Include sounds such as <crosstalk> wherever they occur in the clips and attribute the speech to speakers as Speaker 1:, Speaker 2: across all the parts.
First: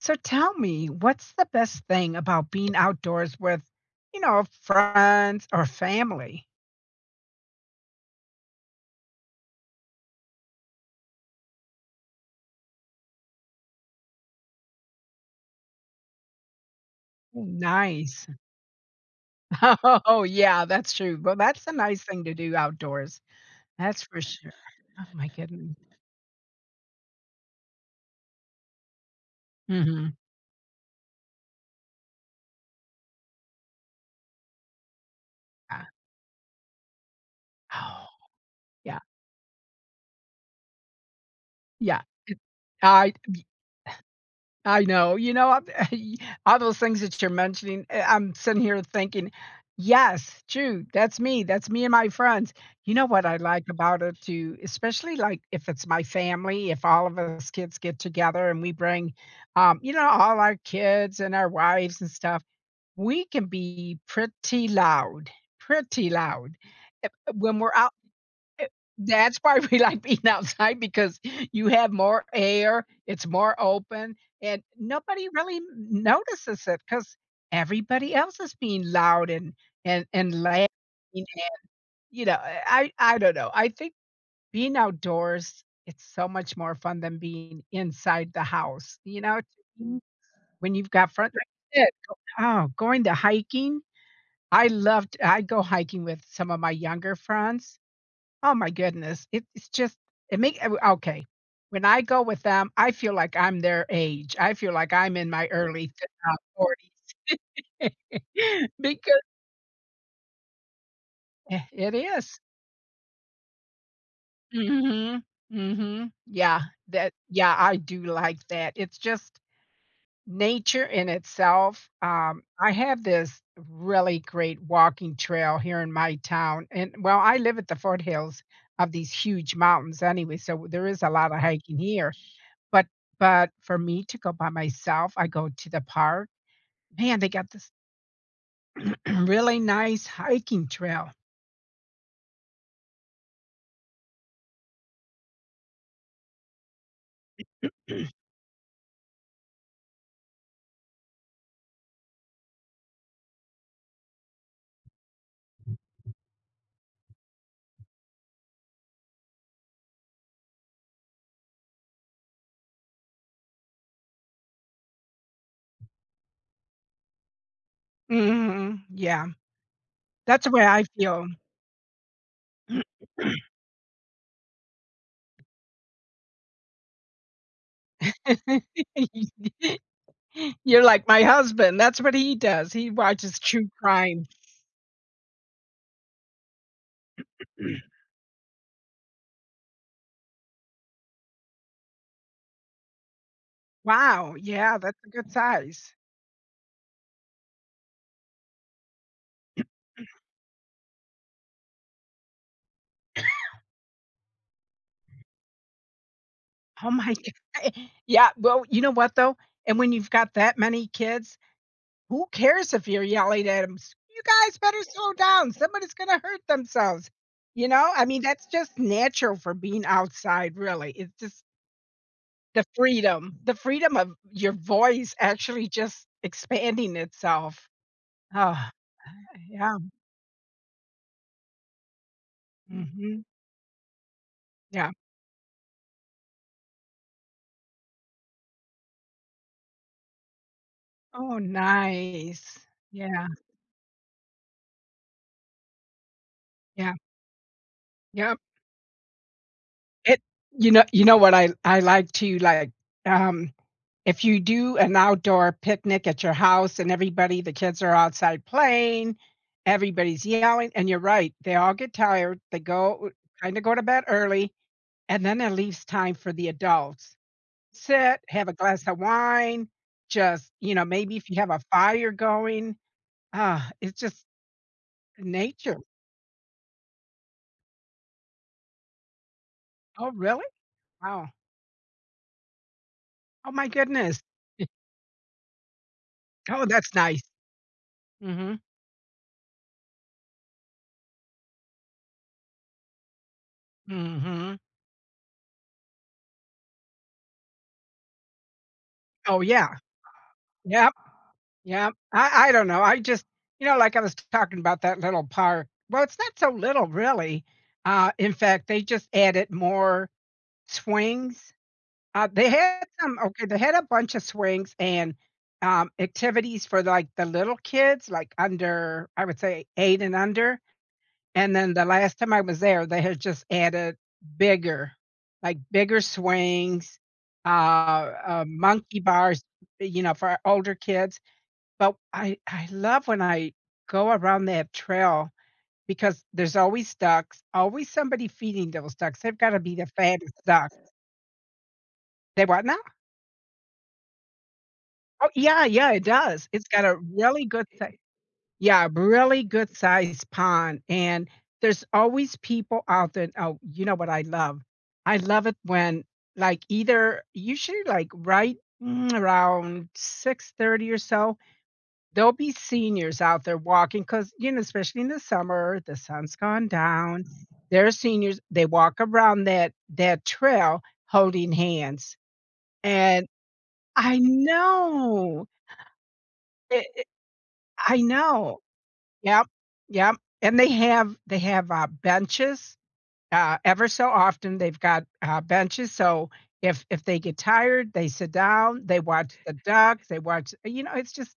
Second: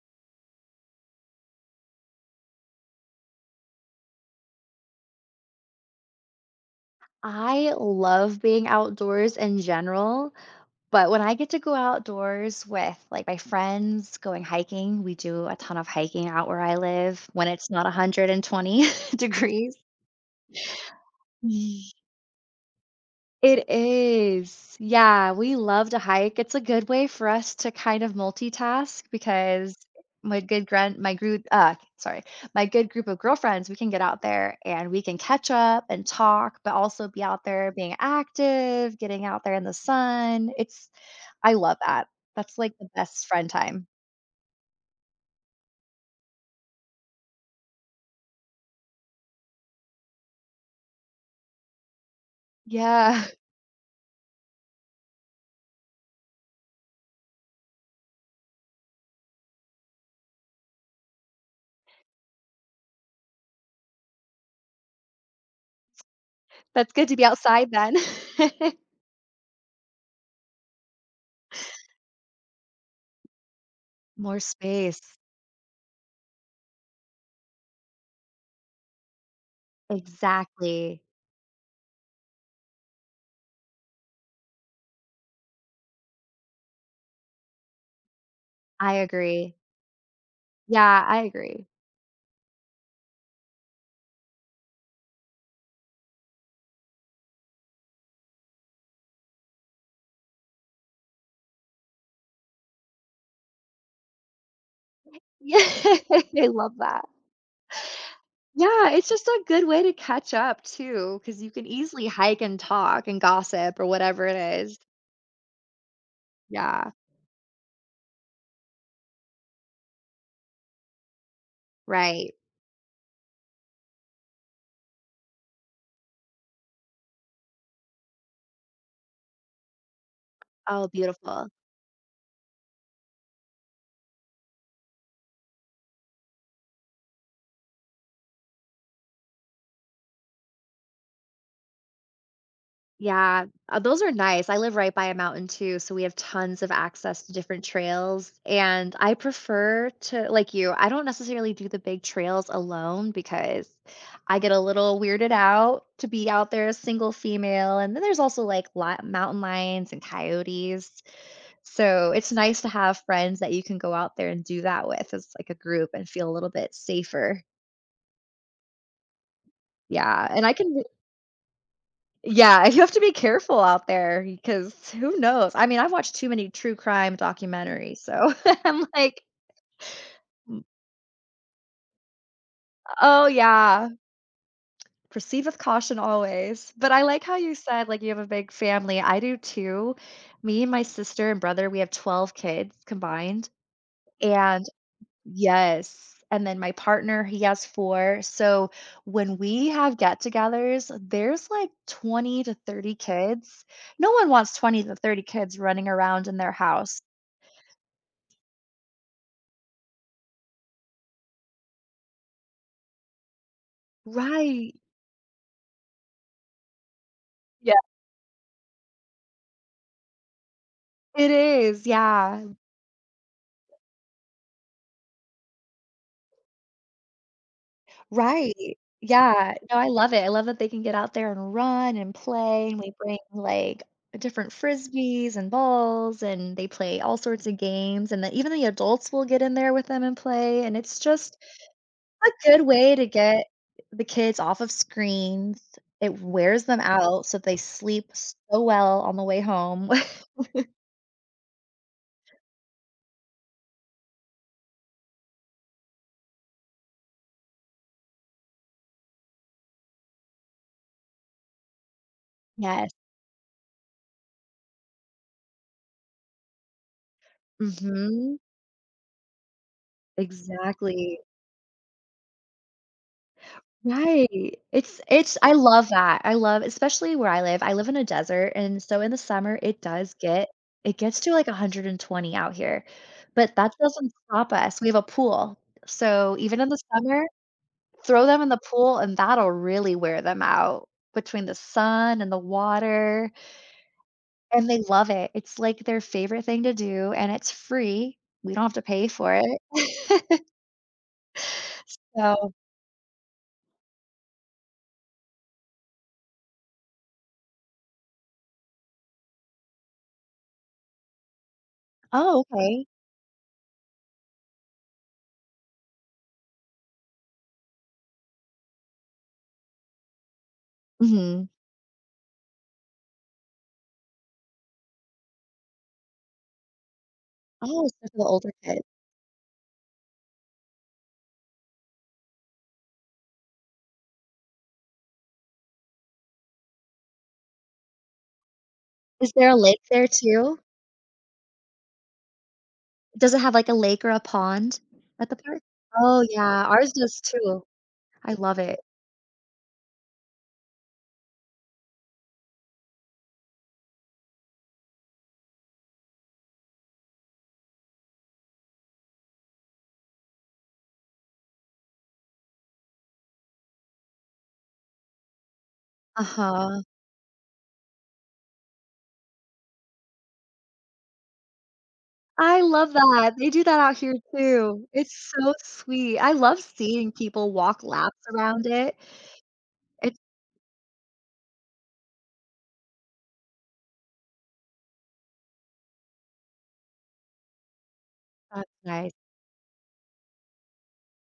Speaker 1: So tell me, what's the best thing about being outdoors with, friends or family?
Speaker 2: I love being outdoors in general, but when I get to go outdoors with like my friends going hiking, we do a ton of hiking out where I live
Speaker 1: Ooh,
Speaker 2: when it's not
Speaker 1: nice.
Speaker 2: 120 <laughs> degrees.
Speaker 1: <laughs> Oh, yeah, that's true. Well, that's a nice thing to do outdoors.
Speaker 2: It
Speaker 1: That's for sure.
Speaker 2: is.
Speaker 1: Oh my
Speaker 2: Yeah, we
Speaker 1: goodness.
Speaker 2: love to hike. It's a good way for us to kind of multitask because
Speaker 1: Mhm.
Speaker 2: my good grand my group uh sorry, my good group of girlfriends, we can get out there and we can catch
Speaker 1: Yeah.
Speaker 2: up and talk, but also be out there being
Speaker 1: Oh,
Speaker 2: active,
Speaker 1: yeah.
Speaker 2: getting out there in the sun. It's I love
Speaker 1: Yeah.
Speaker 2: that.
Speaker 1: It
Speaker 2: That's like the
Speaker 1: I
Speaker 2: best friend time.
Speaker 1: I know. You know, I <laughs> all those things that you're mentioning, I'm sitting here thinking, "Yes, true, that's me and my friends." You know
Speaker 2: Yeah.
Speaker 1: what I like about it too, especially, like, if it's my family, if all of us kids get together and we bring, all our kids and our wives and stuff, we can be pretty loud, pretty loud.
Speaker 2: <laughs> That's good to be
Speaker 1: When
Speaker 2: outside
Speaker 1: we're out.
Speaker 2: then.
Speaker 1: Eh,
Speaker 2: <laughs>
Speaker 1: that's why we <laughs> like being outside because you have more air, it's more open,
Speaker 2: More
Speaker 1: and
Speaker 2: space.
Speaker 1: nobody really notices it because everybody else is being loud and laughing,
Speaker 2: Exactly.
Speaker 1: you know, I don't know. I think being outdoors, it's so much more fun than being inside the
Speaker 2: I
Speaker 1: house,
Speaker 2: agree.
Speaker 1: when you've
Speaker 2: Yeah,
Speaker 1: got
Speaker 2: I
Speaker 1: front. Like
Speaker 2: agree.
Speaker 1: you said, going to hiking, I go hiking with some of my younger friends. Oh my goodness. It's just it make, okay. When I go with them, I feel like I'm their age. I feel like I'm in my
Speaker 2: Yeah,
Speaker 1: early to,
Speaker 2: <laughs> I love that.
Speaker 1: 40s <laughs>
Speaker 2: Yeah, it's
Speaker 1: because
Speaker 2: just a good way to catch up too, because you can
Speaker 1: it
Speaker 2: easily hike
Speaker 1: is.
Speaker 2: and talk and gossip or whatever it is.
Speaker 1: Mhm. Mhm. Yeah,
Speaker 2: Yeah,
Speaker 1: that yeah, I do like that. It's just nature in itself.
Speaker 2: right.
Speaker 1: I have this really great walking trail here in my town, and well, I live at the foothills of these huge mountains anyway, so there
Speaker 2: Oh,
Speaker 1: is a lot of
Speaker 2: beautiful.
Speaker 1: hiking here. But but for me to go by myself, I go to the park. Man, they got this <clears throat> really nice hiking trail.
Speaker 2: Yeah, those are nice. I live right by a mountain too, so we have tons of access to different trails. And I prefer to, like you, I don't necessarily do the big trails alone because I get a little weirded out to be out there as single female. And then there's also like li mountain lions and coyotes. So it's nice to have friends that you can go out there and do that with as like a group and feel a little bit safer.
Speaker 1: Mhm, yeah.
Speaker 2: Yeah,
Speaker 1: That's
Speaker 2: and
Speaker 1: the
Speaker 2: I
Speaker 1: way
Speaker 2: can
Speaker 1: I feel.
Speaker 2: Yeah, <laughs> you have to be careful out there because who knows? I mean, I've watched too many true crime documentaries, so <laughs> I'm like,
Speaker 1: <laughs>
Speaker 2: Mm.
Speaker 1: You're like my husband, that's what he does. He
Speaker 2: "Oh,
Speaker 1: watches true
Speaker 2: yeah,
Speaker 1: crime.
Speaker 2: proceed with caution always." But I like how you said, like, you have a big family. I do too. Me and my sister and brother, we have 12 kids combined,
Speaker 1: Wow,
Speaker 2: and
Speaker 1: yeah, that's a good size.
Speaker 2: yes. And then my partner, he has 4. So when we have get-togethers, there's like 20 to 30 kids. No one wants 20 to 30 kids running around in their
Speaker 1: Oh
Speaker 2: house.
Speaker 1: my <laughs> god. Yeah, well, you know what, though? And when you've got that many kids, who cares if you're yelling at them? You guys
Speaker 2: Right.
Speaker 1: better slow down. Somebody's gonna hurt themselves." You
Speaker 2: Yeah,
Speaker 1: know? I mean, that's just natural for being outside, really. It's
Speaker 2: it
Speaker 1: just
Speaker 2: is, yeah.
Speaker 1: the freedom, of your voice actually just expanding itself.
Speaker 2: Right.
Speaker 1: Oh,
Speaker 2: Yeah. No,
Speaker 1: yeah.
Speaker 2: I love it. I love that they can get out there and run and play, and we bring,
Speaker 1: Mhm.
Speaker 2: like, different
Speaker 1: Yeah.
Speaker 2: frisbees and balls, and they play all sorts of games, and then even the adults will get in there with them and play, and it's just
Speaker 1: Oh,
Speaker 2: a
Speaker 1: nice.
Speaker 2: good way to
Speaker 1: Yeah,
Speaker 2: get the kids off of screens. It wears them
Speaker 1: yeah.
Speaker 2: out so they sleep
Speaker 1: Yep.
Speaker 2: so well on the way home.
Speaker 1: It
Speaker 2: <laughs>
Speaker 1: You know what I like to like, um if you do an outdoor picnic at your house and everybody, the kids are outside playing, everybody's yelling, and you're right, they all get tired. They
Speaker 2: Yes.
Speaker 1: go kind of go to bed early, and then it leaves time for the adults. Sit,
Speaker 2: Mhm.
Speaker 1: have a glass of wine, just, maybe
Speaker 2: Exactly.
Speaker 1: if you have a fire going. Ah, it's just
Speaker 2: Right. It's I
Speaker 1: nature.
Speaker 2: love that. I love especially where I live. I live in a desert, and so in the summer, it
Speaker 1: Oh,
Speaker 2: does
Speaker 1: really?
Speaker 2: get it gets
Speaker 1: Wow.
Speaker 2: to, like, 120 out here,
Speaker 1: Oh
Speaker 2: but
Speaker 1: my
Speaker 2: that doesn't
Speaker 1: goodness.
Speaker 2: stop
Speaker 1: <laughs>
Speaker 2: us. We have a pool, so even
Speaker 1: Oh,
Speaker 2: in the
Speaker 1: that's nice.
Speaker 2: summer, throw them in
Speaker 1: Mhm.
Speaker 2: the pool, and that'll really wear them out between the sun and the water,
Speaker 1: Mhm.
Speaker 2: and they love it. It's, like, their favorite thing to do, and it's free. We don't have to pay for
Speaker 1: Oh, yeah.
Speaker 2: it. <laughs>
Speaker 1: Yep. Yeah, I
Speaker 2: So
Speaker 1: don't know. I just like I was talking about that little park. Well, it's not so little, really. In fact, they just added more swings.
Speaker 2: Oh,
Speaker 1: They had
Speaker 2: okay.
Speaker 1: some, okay, they had a bunch of swings and, activities for like the little kids, like under, I would say, 8 and under.
Speaker 2: Mhm.
Speaker 1: And then the last time I was there, they had just added bigger, swings,
Speaker 2: Oh, so for the older kids.
Speaker 1: monkey bars, for older kids, but I love when I go around that trail because there's always ducks, always somebody feeding those ducks.
Speaker 2: Is
Speaker 1: They've
Speaker 2: there a
Speaker 1: gotta be
Speaker 2: lake
Speaker 1: the
Speaker 2: there
Speaker 1: fattest
Speaker 2: too?
Speaker 1: duck. They what now?
Speaker 2: Does it have, like, a lake or a pond at
Speaker 1: Oh,
Speaker 2: the park?
Speaker 1: yeah, yeah, it
Speaker 2: Oh,
Speaker 1: does.
Speaker 2: yeah,
Speaker 1: It's got
Speaker 2: ours
Speaker 1: a
Speaker 2: does
Speaker 1: really
Speaker 2: too.
Speaker 1: good si
Speaker 2: I love it.
Speaker 1: yeah, really good sized pond, and there's always people out there. Oh, you know what I love? I love it when, like, either usually, like, right, around 6:30 or so, there'll be seniors out there walking because, especially in the summer, the sun's gone
Speaker 2: Uh-huh.
Speaker 1: down. There are seniors, they walk around that that trail holding hands,
Speaker 2: I love
Speaker 1: and
Speaker 2: that. They do that out here
Speaker 1: I
Speaker 2: too. It's
Speaker 1: know.
Speaker 2: so sweet. I love
Speaker 1: It
Speaker 2: seeing people walk
Speaker 1: I
Speaker 2: laps
Speaker 1: know.
Speaker 2: around it.
Speaker 1: Yep, yep,
Speaker 2: It's
Speaker 1: and they have, benches. Ever so often, they've got, benches, so if they get tired, they sit
Speaker 2: so
Speaker 1: down, they
Speaker 2: nice.
Speaker 1: watch the ducks, they watch, it's just.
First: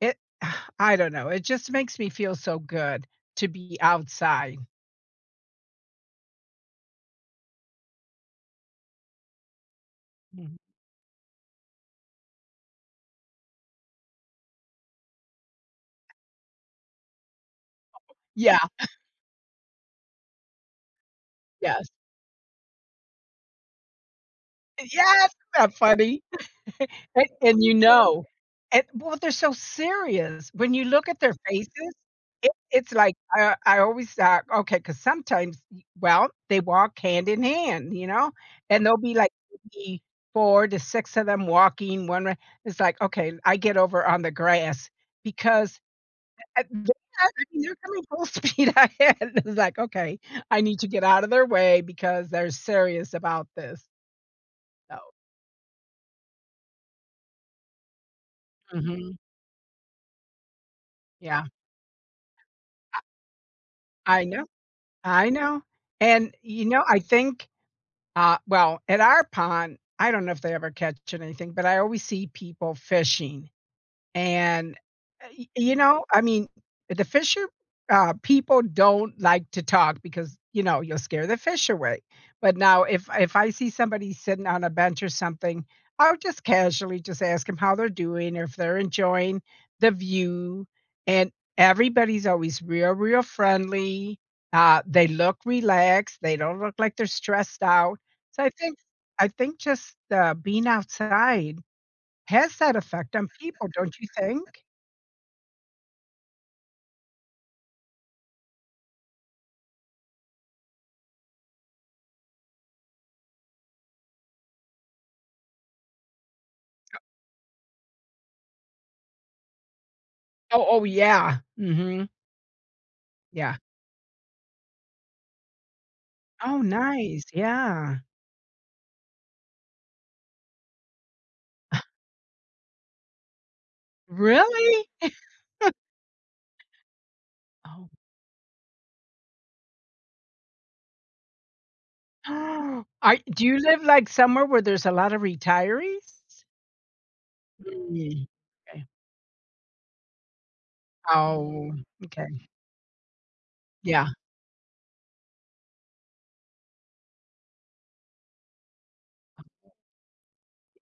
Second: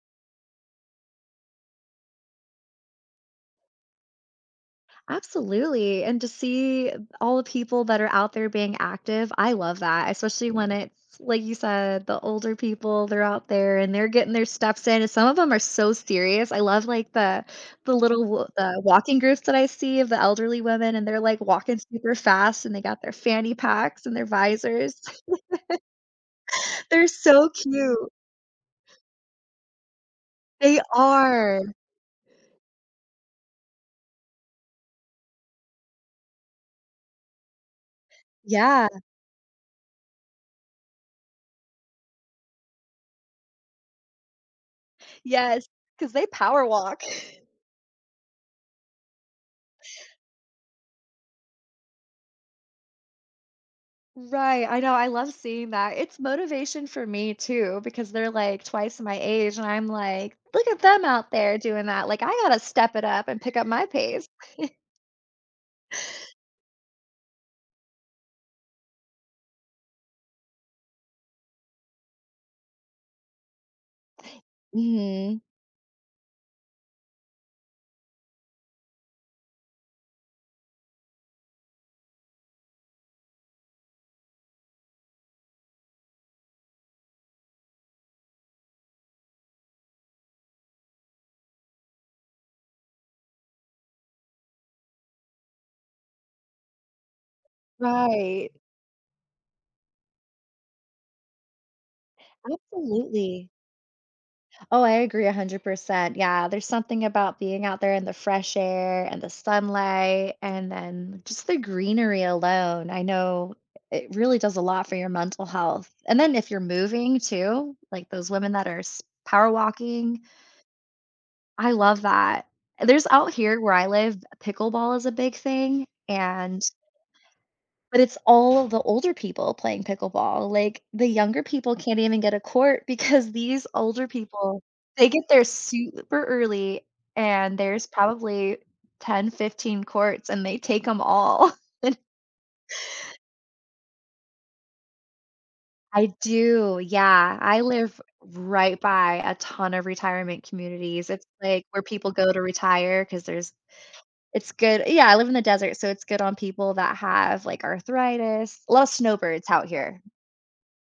Speaker 1: It <sighs> I don't know, it just makes me feel so good to be outside.
Speaker 2: Absolutely. And to see all the people that are out there being active, I love that, especially
Speaker 1: Mhm.
Speaker 2: when it's like you said, the older people, they're out there and they're getting their steps in. And some of them are so serious. I love like the the little w-
Speaker 1: Yeah,
Speaker 2: the walking groups that I see of the elderly women and they're like walking
Speaker 1: yes.
Speaker 2: super fast and they got their fanny packs and their visors.
Speaker 1: Yes! Isn't
Speaker 2: <laughs>
Speaker 1: that funny? <laughs>
Speaker 2: They're
Speaker 1: And
Speaker 2: so
Speaker 1: and
Speaker 2: cute.
Speaker 1: well, they're so serious. When
Speaker 2: They
Speaker 1: you look at their
Speaker 2: are.
Speaker 1: faces, it's like, I always thought, okay, because sometimes well, they walk hand in hand, and
Speaker 2: Yeah.
Speaker 1: there'll be, like, maybe 4 to 6 of them walking one way. It's like, "Okay, I get over on the grass,"
Speaker 2: Yes.
Speaker 1: because
Speaker 2: Because they power
Speaker 1: Yeah,
Speaker 2: walk.
Speaker 1: I mean, they're coming full speed <laughs> ahead, it's like, "Okay, I need to get out of their way because they're serious about this."
Speaker 2: Right, I know,
Speaker 1: So
Speaker 2: I love seeing that. It's motivation for me too because they're like twice my
Speaker 1: mhm,
Speaker 2: age and I'm like, "Look at them out
Speaker 1: yeah,
Speaker 2: there doing that, like, I gotta step it up and pick up my
Speaker 1: I
Speaker 2: pace."
Speaker 1: know, I know, and, I think, well, at our pond, I don't know if they ever catch anything, but I always see people fishing. And,
Speaker 2: Mhm.
Speaker 1: y you know, I mean, the fisher people don't like to talk because, you know, you'll scare the fish away. But now if I see somebody sitting on a bench or something, I'll just casually just ask them how they're doing or if they're enjoying the view, and everybody's always real, real friendly. They look relaxed, they don't look like they're stressed out. So
Speaker 2: Right,
Speaker 1: I think just, being outside has that effect on
Speaker 2: absolutely.
Speaker 1: people, don't you think?
Speaker 2: Oh, I agree 100%, yeah, there's something about being out there in the fresh air and the sunlight and then just the greenery alone, I know it really does a lot for your mental health, and then if you're moving too, like those women that are s power walking
Speaker 1: Oh, oh, yeah.
Speaker 2: I love
Speaker 1: Mhm.
Speaker 2: that. There's out
Speaker 1: Yeah.
Speaker 2: here where I live, pickleball is a big thing, and
Speaker 1: Oh, nice. Yeah.
Speaker 2: but it's all the older people playing pickleball, like, the younger people can't even get a court <laughs> because these older people,
Speaker 1: Really?
Speaker 2: they get there super early, and there's
Speaker 1: Oh.
Speaker 2: probably 10, 15 courts, and they take them all.
Speaker 1: <gasps> Are Do you live, like, somewhere where there's a lot of
Speaker 2: <laughs> I
Speaker 1: retirees?
Speaker 2: do, yeah. I live
Speaker 1: Mm.
Speaker 2: right
Speaker 1: Okay.
Speaker 2: by a ton of retirement communities. It's, like,
Speaker 1: Oh,
Speaker 2: where people go to
Speaker 1: okay.
Speaker 2: retire because there's
Speaker 1: Yeah.
Speaker 2: It's good yeah, I live in the desert, so it's good on people that have, like, arthritis. A lot of snowbirds out here.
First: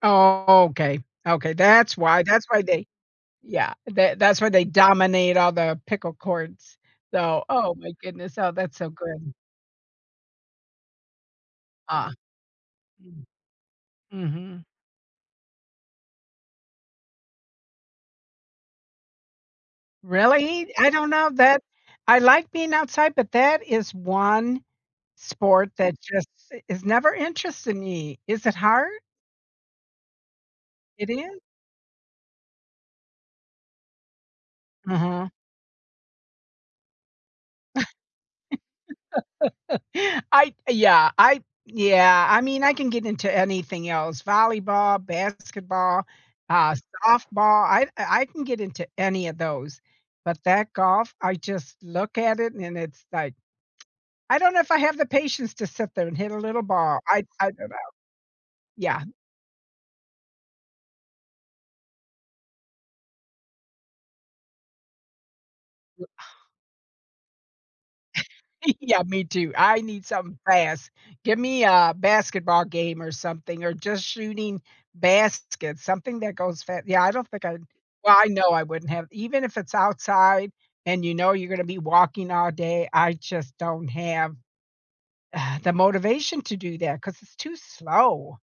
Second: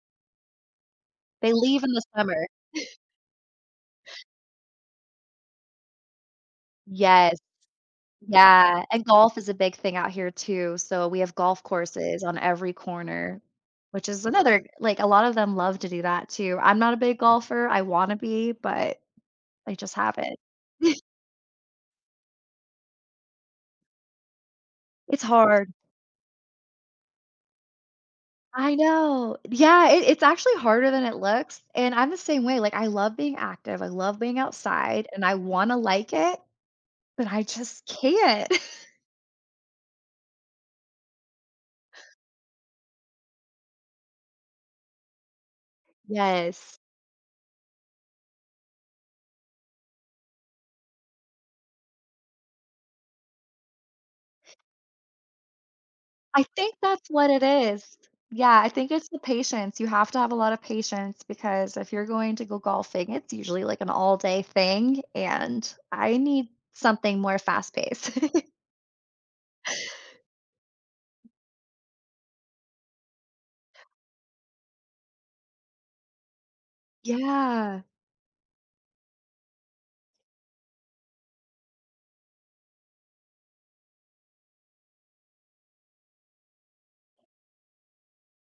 Speaker 1: Oh, okay.
Speaker 2: They
Speaker 1: Okay,
Speaker 2: leave in
Speaker 1: that's
Speaker 2: the
Speaker 1: why,
Speaker 2: summer.
Speaker 1: that's why they yeah, that, that's why they dominate all the pickle courts.
Speaker 2: Yes.
Speaker 1: So, oh my goodness. Oh, that's
Speaker 2: Yeah,
Speaker 1: so
Speaker 2: and
Speaker 1: good.
Speaker 2: golf is a big thing out here too, so we have golf
Speaker 1: Ah.
Speaker 2: courses on every
Speaker 1: Mm.
Speaker 2: corner, which is another
Speaker 1: Mhm.
Speaker 2: like, a lot of them love to do that too. I'm not a big golfer, I wanna be, but I just haven't.
Speaker 1: Really? I
Speaker 2: <laughs>
Speaker 1: don't know that I like being outside, but that is one
Speaker 2: It's
Speaker 1: sport
Speaker 2: hard.
Speaker 1: that just is never interested me. Is it
Speaker 2: I
Speaker 1: hard?
Speaker 2: know. Yeah, it's actually harder than
Speaker 1: It
Speaker 2: it
Speaker 1: is?
Speaker 2: looks, and I'm the same way, like, I love being active, I love being outside, and
Speaker 1: Uh-huh.
Speaker 2: I wanna like it, but I just can't. <laughs>
Speaker 1: I yeah, I Yeah, I mean, I can get into anything else, volleyball, basketball, uh,
Speaker 2: Yes.
Speaker 1: softball. I can get into any of those, but that golf, I just look at it and it's like, I don't know if I have the patience to sit there and hit a
Speaker 2: I
Speaker 1: little
Speaker 2: think
Speaker 1: ball.
Speaker 2: that's
Speaker 1: I
Speaker 2: what it
Speaker 1: I don't know.
Speaker 2: is. Yeah, I think
Speaker 1: Yeah.
Speaker 2: it's the patience. You have to have a lot of patience because if you're going to go golfing, it's usually like an all day thing. And I need something more fast paced. <laughs>
Speaker 1: <laughs> Yeah, me too. I need something fast. Give me a basketball game or something, or just shooting baskets, something that goes fast. Yeah, I don't think I
Speaker 2: Yeah,
Speaker 1: Well, I know I wouldn't have even if it's outside and you know you're gonna be walking all day, I just don't have <sighs> the motivation to do that because it's too slow.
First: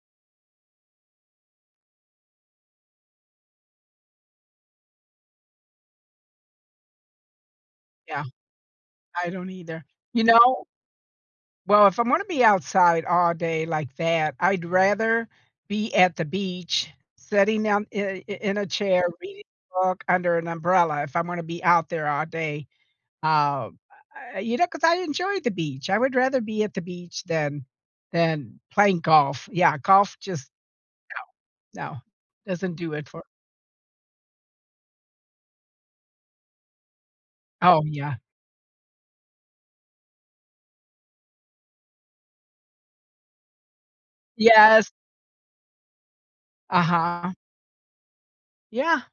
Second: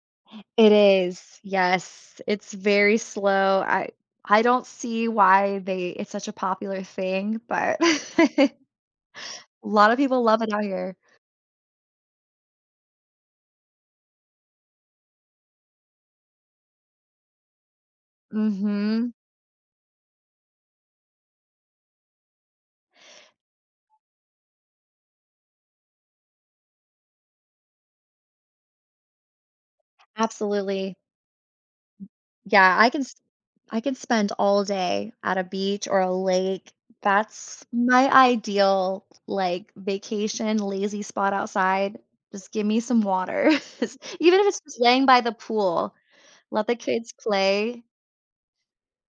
Speaker 2: it is. Yes, it's very slow. I don't see why they it's such a popular thing, but <laughs>
Speaker 1: Yeah,
Speaker 2: a
Speaker 1: I don't either.
Speaker 2: lot of people
Speaker 1: You
Speaker 2: love it out
Speaker 1: know
Speaker 2: here.
Speaker 1: Well, if I'm gonna be outside all day like that, I'd rather be at the beach, sitting down I in a chair,
Speaker 2: Mhm.
Speaker 1: reading a book under an umbrella if I'm gonna be out there all day. Um, 'Cause I enjoy the beach. I would rather be at the beach than playing golf. Yeah, golf just,
Speaker 2: Absolutely.
Speaker 1: no, doesn't
Speaker 2: Yeah, I
Speaker 1: do
Speaker 2: can
Speaker 1: it for
Speaker 2: I could spend all day at a beach or a lake. That's
Speaker 1: Oh,
Speaker 2: my
Speaker 1: yeah.
Speaker 2: ideal like vacation, lazy spot outside. Just give me some water. <laughs> Even if it's just
Speaker 1: Yes.
Speaker 2: laying by the pool, let the kids
Speaker 1: Uh-huh.
Speaker 2: play.
Speaker 1: Yeah.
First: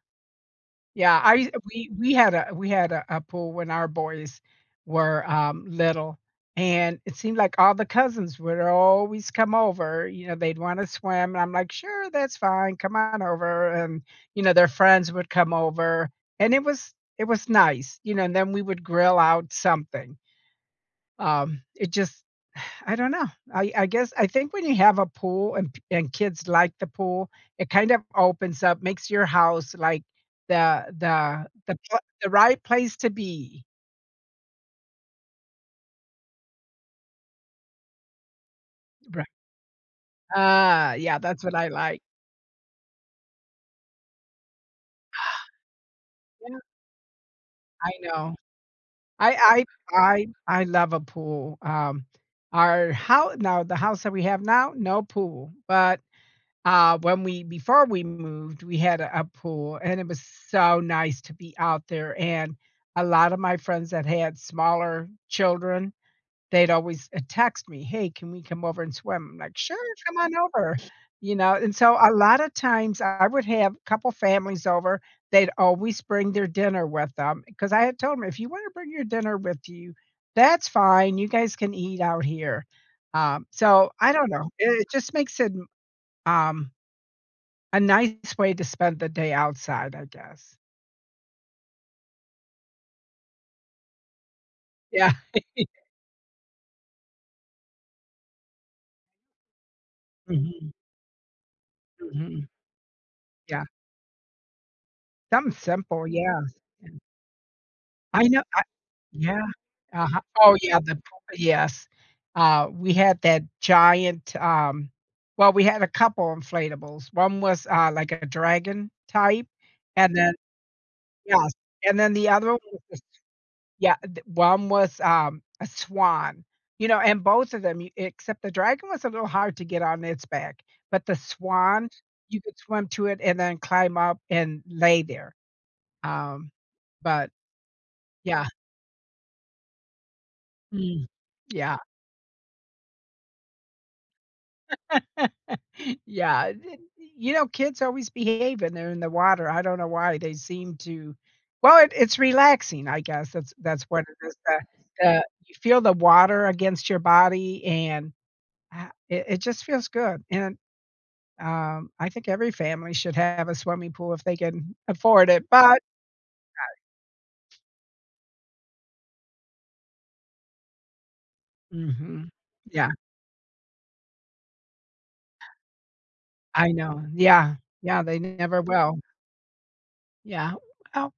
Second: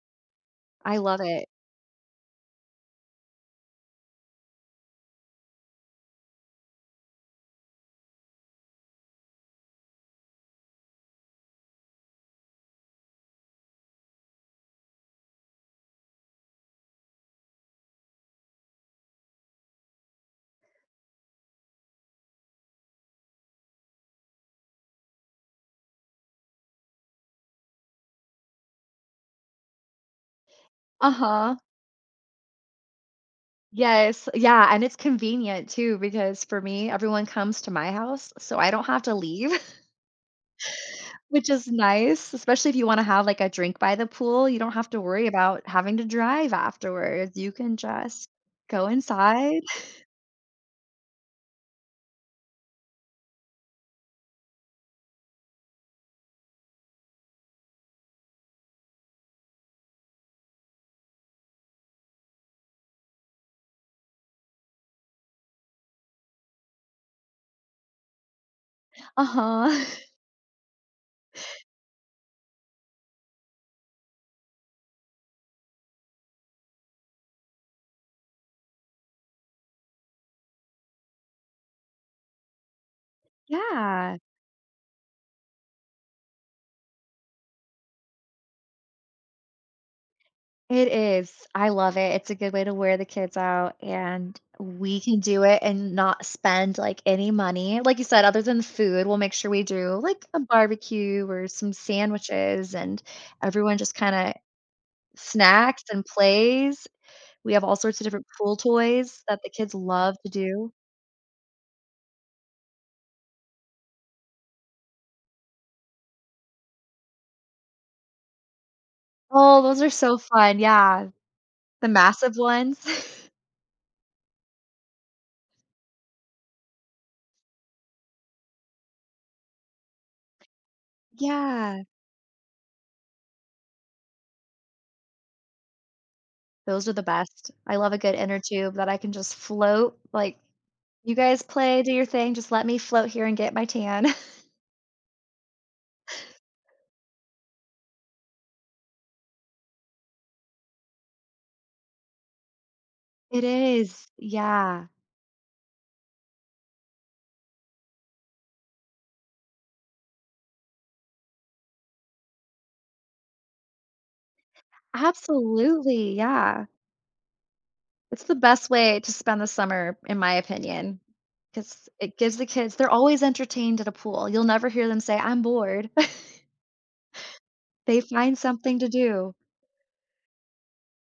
Speaker 2: I love
Speaker 1: Yeah,
Speaker 2: it.
Speaker 1: I we had a we had a pool when our boys were, little, and it seemed like all the cousins would always come over, they'd wanna swim, and I'm like, "Sure, that's fine, come on over," and, their friends would come over, and it was nice, and then we would grill out something. It just. I don't know. I guess I think when you have a pool and p and kids like the pool, it kind of opens up, makes your house like
Speaker 2: Uh-huh.
Speaker 1: the right place to be.
Speaker 2: Yes. Yeah, and it's convenient too because for me, everyone comes to my house, so I don't have to
Speaker 1: Right.
Speaker 2: leave.
Speaker 1: Ah, yeah, that's
Speaker 2: Which
Speaker 1: what
Speaker 2: is
Speaker 1: I like.
Speaker 2: nice, especially if you wanna have, like, a drink by the pool, you don't have to worry about having to drive
Speaker 1: Yeah,
Speaker 2: afterwards, you can
Speaker 1: I
Speaker 2: just
Speaker 1: know.
Speaker 2: go
Speaker 1: I
Speaker 2: inside.
Speaker 1: I I I love a pool. Our house now The house that we have now, no pool, but when we before we moved, we had a pool, and it was so nice to be out there, and a lot of my friends that had smaller children, they'd always, text me, "Hey, can we come over and
Speaker 2: <laughs>
Speaker 1: swim?" I'm like,
Speaker 2: Uh-huh.
Speaker 1: "Sure,
Speaker 2: <laughs>
Speaker 1: come on over," and so a lot of times, I would have a couple families over, they'd always bring their dinner with them because I had told them, "If you wanna bring your dinner with you, that's fine, you guys can eat out here." So I
Speaker 2: Yeah,
Speaker 1: don't know, it just makes it, um a nice way to spend the day outside, I guess.
Speaker 2: it is, I love it, it's a good way to wear the kids out, and we
Speaker 1: Yeah.
Speaker 2: can do it and not spend, like, any money, like you said, other than food, we'll make sure we do, like, a
Speaker 1: Mhm,
Speaker 2: barbecue or some
Speaker 1: mhm,
Speaker 2: sandwiches, and
Speaker 1: yeah.
Speaker 2: everyone just kinda
Speaker 1: Something
Speaker 2: snacks and
Speaker 1: simple, yes,
Speaker 2: plays.
Speaker 1: yeah.
Speaker 2: We have all sorts of
Speaker 1: I
Speaker 2: different
Speaker 1: know.
Speaker 2: pool
Speaker 1: I
Speaker 2: toys that
Speaker 1: yeah.
Speaker 2: the kids love
Speaker 1: Uh-huh.
Speaker 2: to
Speaker 1: Oh,
Speaker 2: do.
Speaker 1: yeah, the pool, yes. We had that giant, well, we had a couple inflatables. One was, like a dragon type,
Speaker 2: Oh, those are
Speaker 1: and
Speaker 2: so
Speaker 1: then
Speaker 2: fun, yeah.
Speaker 1: yes,
Speaker 2: The
Speaker 1: and then the
Speaker 2: massive
Speaker 1: other one
Speaker 2: ones.
Speaker 1: was.
Speaker 2: <laughs>
Speaker 1: Yeah, th one was, a swan, you know, and both of them, you except the dragon was a little hard to get on its back, but the
Speaker 2: Yeah,
Speaker 1: swan, you could swim to it and then climb up and lay there, um,
Speaker 2: those are the
Speaker 1: but
Speaker 2: best. I love a good inner
Speaker 1: yeah.
Speaker 2: tube that I can just float, like,
Speaker 1: Mm.
Speaker 2: "You guys
Speaker 1: Yeah.
Speaker 2: play, do your thing, just let me float here and get my tan." <laughs>
Speaker 1: <laughs> Yeah, it you know, kids always behave when they're in the water, I don't know why, they seem to. Well, it it's relaxing, I guess,
Speaker 2: It
Speaker 1: that's what
Speaker 2: is,
Speaker 1: it is,
Speaker 2: yeah.
Speaker 1: the you feel the water against your body, and. Ah, it just feels good, and, I think every family should have a swimming pool if they can afford it, but.
Speaker 2: Absolutely, yeah. It's the best way to spend the summer, in my opinion, because it
Speaker 1: Mhm.
Speaker 2: gives the kids they're
Speaker 1: Yeah,
Speaker 2: always entertained at a pool. You'll never hear them say, "I'm bored." <laughs>
Speaker 1: I know. Yeah,
Speaker 2: They
Speaker 1: yeah, they
Speaker 2: find
Speaker 1: never
Speaker 2: something to
Speaker 1: will.
Speaker 2: do.
Speaker 1: Yeah. Well,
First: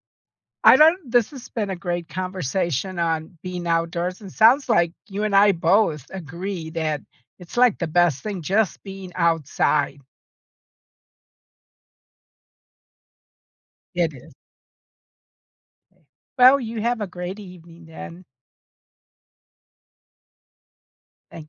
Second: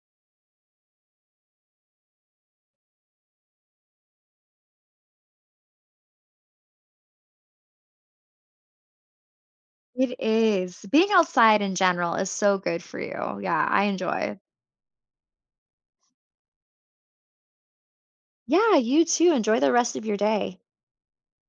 Speaker 1: I don't. This has been a great conversation on being outdoors, and sounds like you and I both agree that it's, like, the best thing just being outside.
Speaker 2: It is. Being outside in general is so good for you. Yeah, I
Speaker 1: It is.
Speaker 2: enjoy.
Speaker 1: Well, you have a great evening then.
Speaker 2: Yeah, you too. Enjoy the rest of your day.
Speaker 1: Thank